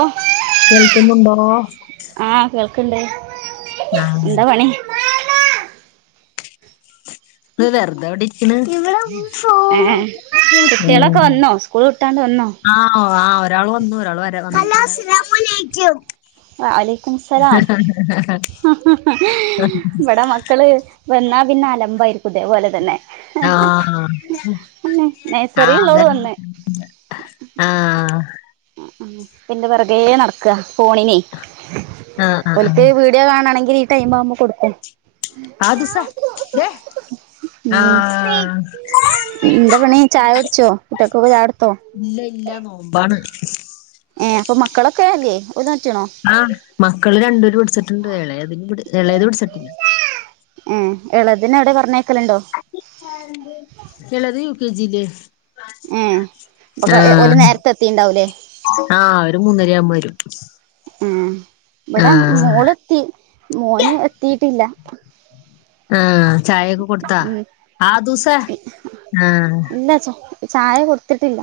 ഓ കേൾക്കുന്നുണ്ടോ? ക്ക്ല്ലേ? ആഹ്. വെറ്തെവിടെ ഏ കുട്ടികളൊക്കെ വന്നോ സ്കൂൾ വിട്ടാണ്ട് വന്നോ ആഹ് ആഹ്. ഒരാൾ വന്നു ഒരാൾ വരാ വഅലൈക്കുമുസ്സലാം. ഇവ്ടെ മക്കള് വന്നാ പിന്നെ അലമ്പായിരിക്കും ഇതേപോലെ തന്നെ. ആഹ്. അന്നെ നഴ്സറി ആഹ് ഉള്ളോള് വന്ന് അതെന്നെ ആഹ് [unintelligible] ഇന്റെ പെറകേ നടക്കാ ഫോണിനെയ് ആഹ് ആഹ് ആഹ് ഓല്ക്ക് വീഡിയോ കാണയാണെങ്കി ഈ ടൈമാകുബോ കൊടുക്കും ആ ദസാ ദേ ഉം ആഹ എന്താ പണി ചായട്ച്ചോ കുട്ട്യാക്കൊക്കെ ചായട്ത്തോ ഇല്ല ഇല്ല [unintelligible] അപ്പൊ മക്കളൊക്കെയല്ലേ ആഹ് മക്കള് രണ്ടുപേര് പിടിച്ചിട്ടുണ്ട്ളയതിന് ഇളയത് പിടിച്ചിട്ടില്ല ആ എളദ്നെ എവിടെ പറഞ്ഞ എളേത് യു. കെ. ജി ല് ഏ അപ്പൊ ഓല് നേരത്തെ എത്തീട്ണ്ടാവുലേ ആഹ ഒരു മൂന്നരയാവുമ്പ വരും ആ ഇവിടെ ആഹ് മോള് എത്തി മോന് എത്തീട്ടില്ല ആഹ ചായൊക്കെ കൊടുത്താ ഉം ആ അദുസ ആഹ ഇല്ല ച ചായ കൊടുത്തിട്ടില്ല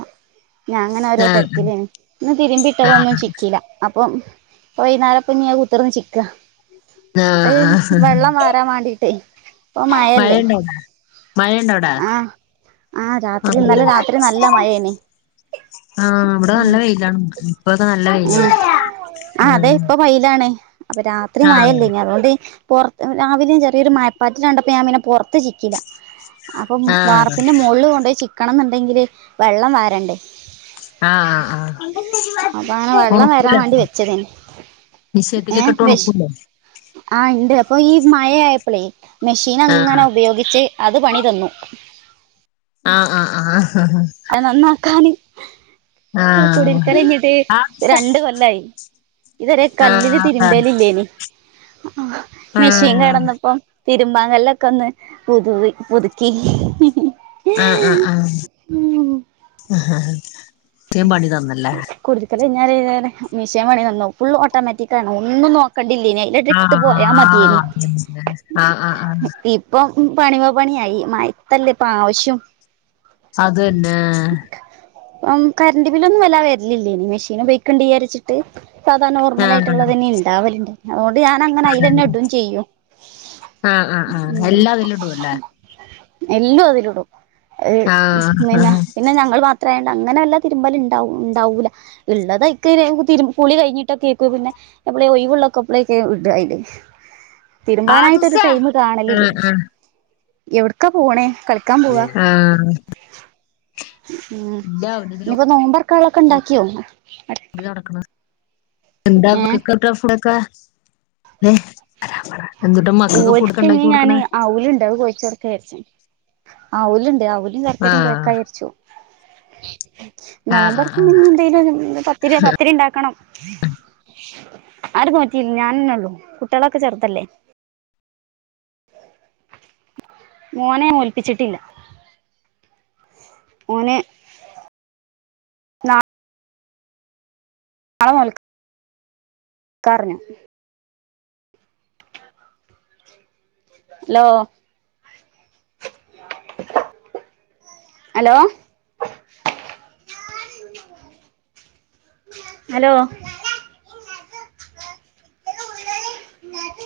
ഞാൻ അങ്ങനെ ഓരോ ആഹ് തെരക്കിലേന്നു. ഇന്ന് തിരുമ്പിട്ട തൊന്നു ആഹ് ചിക്കില്ല. അപ്പം വൈകനേരപ്പ നീ കുത്തിർന്ന് ചിക്കാ ആഹ് ആഹ് വെള്ളം വരാാൻ വേണ്ടീടെയ് ഇപ്പൊ മയല്ലേ മഴയുണ്ടോടാ മഴയുണ്ടോടാ ആഹ ആഹ രാത്രി ആഹ് ഇന്നലെ രാത്രി നല്ല മഴേനി ആഹ ഇവിടെ നല്ല ഉം വെയിലാണ് ഇപ്പൊക്കെ നല്ല വെയിലാണ് അ. അൊ രാത്രി മയല്ലേ ഇ അതുകൊണ്ട് രാവിലും ചെറിയരു മപ്പാറ്റ ണ്ടപ്പോ ഞാൻ പിന്നെ പുറത്ത് ചിക്കില്ല അപ്പൊ ആഹ് വാപ്പിന്റെ മോള്ല് കൊണ്ടേയി ചിക്കി ഒണക്കണം ന്ണ്ടെങ്കില് വെള്ളം വരണ്ടേ. ആഹ ആ അപ്പൊ അങ്ങനെ വെള്ളം വരാൻ ഒണക്കൂല വേണ്ടി വെച്ചതേനി ഏ ഫിഷ് ആ ഇണ്ട് ഇപ്പൊ ഈ മഴയപ്പോളേ മെഷീൻ ആഹ് അങ്ങനെ ഉപയോഗിച്ച് അത് പണി തന്നു. ആഹ് ആ ആ് അത് നന്നാക്കാന് ആഹ് കുടിൽക്കലൈഞ്ഞിട്ട് ആഹ് രണ്ട് കൊല്ലായി ഇതരെ കല്ലില് ആഹ് ആഹ് തിരുമ്പലില്ലേനി മെഷീൻ ആഹ് കേടന്നപോ തിരുമ്പാങ്ങല്ലൊക്കെ ഒന്ന് പുതുവി പുതുക്കി ആഹ ആഹ ആഹ ആ ഇറ്റേം പണി തന്നല്ലേ ഞ മെഷൻേണിന്നു ഫുൾ ഓട്ടോമാറ്റിിക്ക ആണ് ഒന്നും നോ കണ്ടില്ലേന അലട്ട് ഇട്ട് പോയാ ആഹ് മതിയേനി ആഹ് ഇപ്പം ഉം പണിമ പണിയായി മയത്തല്ലെപ്പാവശ്യം. അതന്നെ. ഒം കരണ്ട് ബില്ലൊന്നും വല്ലാ വരിലില്ലേയ്നി. മെഷീനു പയോക്കണ്ട് യാരിച്ചിട്ട്. സാദാ ആഹ് നോർമലായിട്ട്ള്ളതെന്ന്യ ണ്ടാവല്. [unintelligible] ത് ആഹ് ആഹ് അതന്നെ ഞാനങ്ങനയിലെന്നെ ടും ചെയ്യും. ആഹ് ആഹ് ആഹ് ആഹ് ആഹ് ഊം. എല്ലാം അതിലിടുവല്ലേ എല്ലു അതില്ടു. അഅ് ആഹ് നിന്ന ആഹ് പിന്ന ഞങ്ങൾ മാത്രെ അങ്ങനെല്ല തിരുമ്പല്ണ്ടാവു ണ്ടാവൂല ഇള്ളതയ്ക്ക് ര് തിര് കുളി കഴിഞ്ഞിട്ടൊക്കെയ്ക്കു പിന്നെ എപ്ളെ ഒയിവുള്ളക്കപ്പളെക്കെ ഇട്വായില്. തിര്മ്പാനായിട്ടൊര് ആദുസേ ടൈമ് കാണലില്. ആഹ് ആഹ് എവിട്ക്കാ പോണേ? കളിക്കാൻ പോവാ [inaudible] ആഹ്. ഉം. ഇല്ല അവനിതില് നിപ്പം നോമ്പർക്കാളൊക്കണ്ടാക്ക്യോ? [unintelligible] നടക്ക്ണ് എന്താ ഏഹ് പ്പ [unintelligible] [inaudible] ഓൽക്ക്ന്ന് ഞാന് ഔല്ണ്ട് അഅ് കൊയച്ചൊടക്ക യാരിച്ച. ഔല്ണ്ട് ഔ [unintelligible] ചർക്കരിം ആഹ് കൊയക്കചാരിച്ചു. ആഹ് ആഹ് നോംമ്പർക്കും ആഹ് [inaudible] ന്തേലൊര് പത്തിര്യോ പത്തിരിണ്ടാക്കണം. [inaudible] ആരും നോറ്റീൽ. ഞാനന്നെള്ളു. കുട്ട്യളൊക്ക ചെർതല്ലേ. മോനെ നോൽപ്പിച്ചിട്ടില്ല. ഓന് നാ [unintelligible] ക്കാറ്ഞ്ഞ്. Law [inaudible] hello hello. [unintelligible]